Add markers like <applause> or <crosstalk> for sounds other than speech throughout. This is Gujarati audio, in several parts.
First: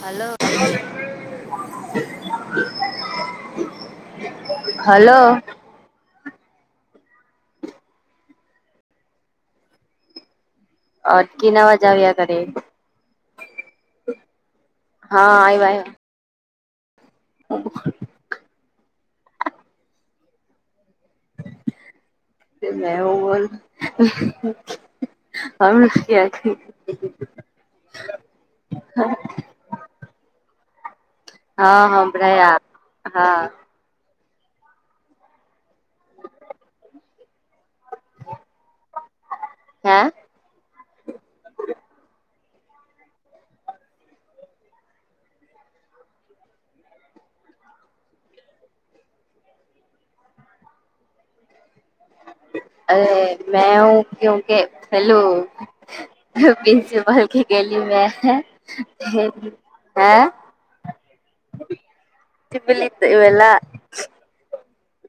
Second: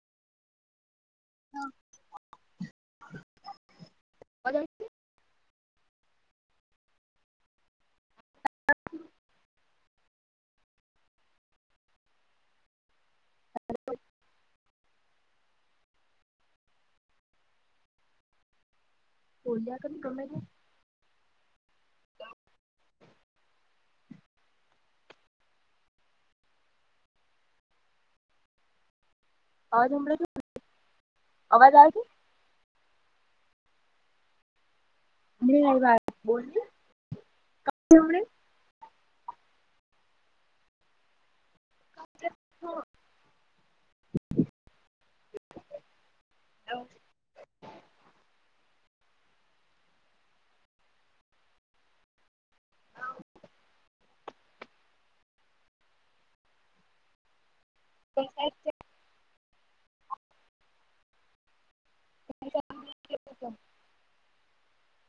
હલો અવાજ હલો અટકીને આવાજ આવયા કરે હા આયવો આયવો <inaudible> બોલ્યા કર તમે મે હુ બોલું <unintelligible> અવાજ હણાય છે ને હા હા હભળાય આ ની એવુ લાગે બોલ જે હે <unintelligible> <inaudible> અરે મે હુ કે હુ કે પેલું પ્રિન્સિપલ કે ગલી મ હે તબલ તો વેલા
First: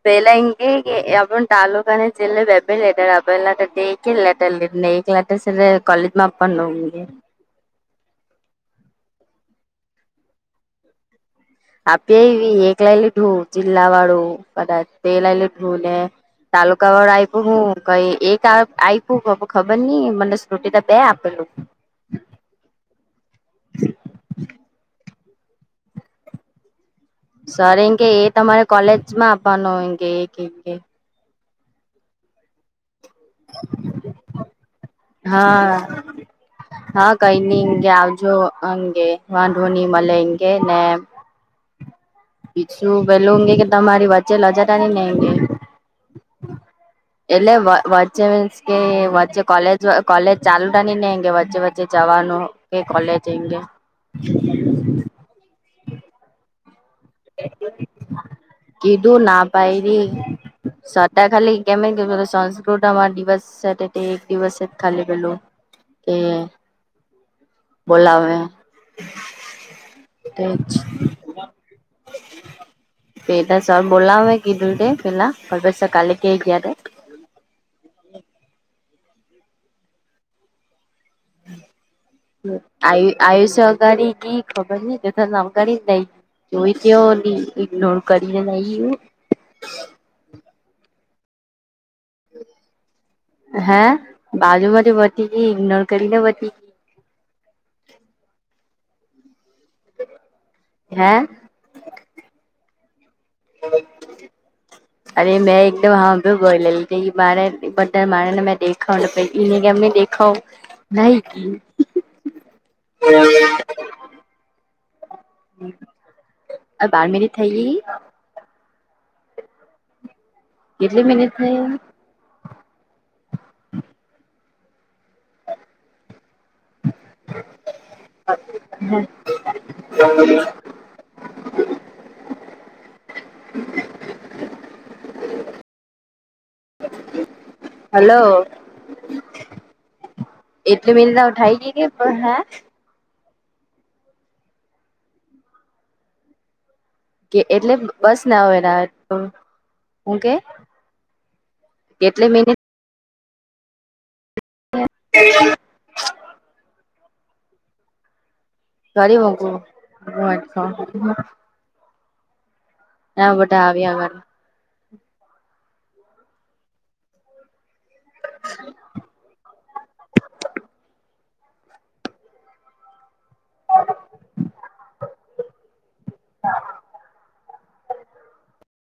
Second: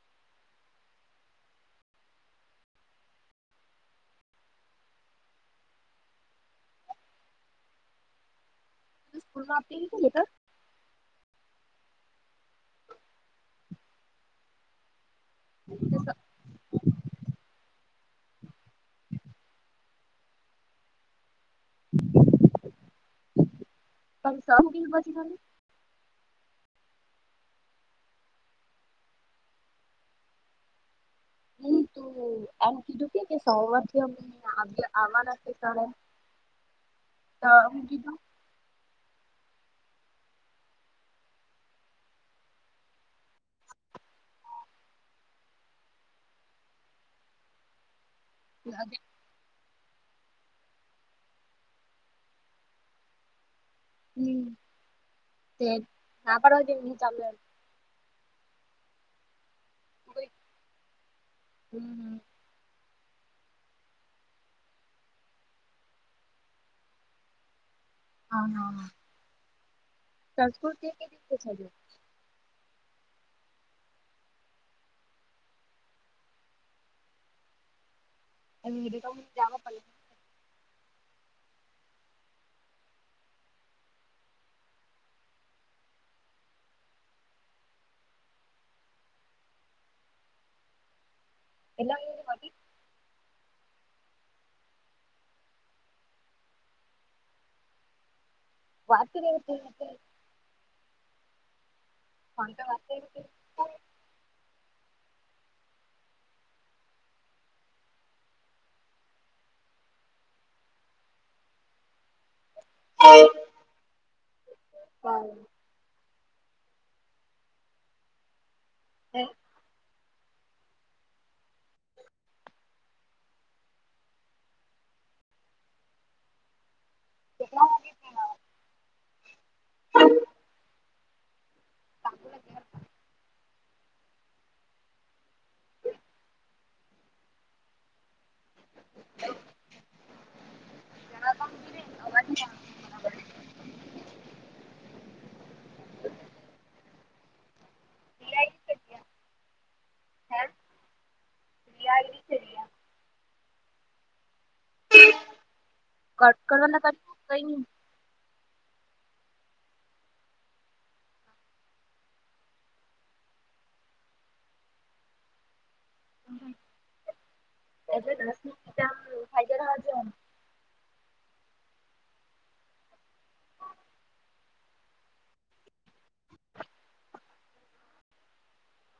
બેલા હિંગે એબન તાલુકા અને જિલ્લા બેબલાર <unintelligible> લટેર લય ગેલા સે લટર કલેજમાંપા નંગે <unintelligible> ત સ્કૂલમાં આપેલું છે લેટર આપી આયવી એકલા હે લીધું જિલ્લા વાળું કદાચ ને લેટર <unintelligible> તાલુકા વાળું આપ્યું હું કઈ એક આપ્યું ખબર નઈ મને શ્રુટી ત બે આપેલું પછી સર હુ કે ખરી સર એ કે એ તમારે કોલેજ માં આપવાનું હોય કે એ કે કે. એ તો એમ કીધું કે કે સવાથી અમે આવિયા આવાના હા શિકણે. હા કઈ નઈ કે આવજો અંગે વાઢોની મળે ઇનકે ને. પિચુ પેલુ ગે કે તમારે વચ્ચે લજાટની નંગે. એટલે વચ્ચે મીન્સ કે વચ્ચે કોલેજ. જો કોલેજ ચાલુ થવાની ની કે વચ્ચે વચ્ચે જવાનું કે કોલેજ એંગે. હમ્મ તે ના પણ ચાલ. કધું ના પાયડી સર તો ખાલી કેમ હમ પેલું સંસ્ ડામાં દિવસ સાતે તે એક દિવસે જ ખાલી પેલું કે. બોલાવે હા હા તેજ. ઓછ. એતો સર બોલાવહે કીધું તે પેલા કલ્પેશ સર કાલે કેય ગીયા તે. <unintelligible> આયુ આયુષ્ય અગાડી કી ખબર નઈ તથા અગાડી જ નહી. જોઈ કેયો ઇગ્નોર કરિ ને એવું. એટલે એ બતી હે બાજુ માંથી બતી ગઈ ઇગ્નોર કરીને બતી. વાકી મવી કીંતે. હે? ફોન પર વાત ક્યરી કે? <unintelligible> અરે મેં એકદમ હાભૂ બોલેલી તે માર બધા માને મેં. ખાવાનું પંચ ની મેં દેખાવ નાહિ ગીયૂ. હમમ. હા આ બાર મિનિટ થયલી. હમમ. કેટલી મિનિટ નું કેટલા?. વાગે હમમ. <inaudible> હલો. એટલી મિનિટ જરાક વાર ઉઠાઈ ગઈ મૂકી કે દે પણ અવાજ હે ની આવે. <inaudible> કે એટલે બસ ના અવે ના હું કે. વીય કેટલી થયલી મિનિટ <inaudible> કટ કરવના કઈ ની ને કરી મૂકું હા બધા આવયે અમાર. એ જ ખાઈદજ. <inaudible>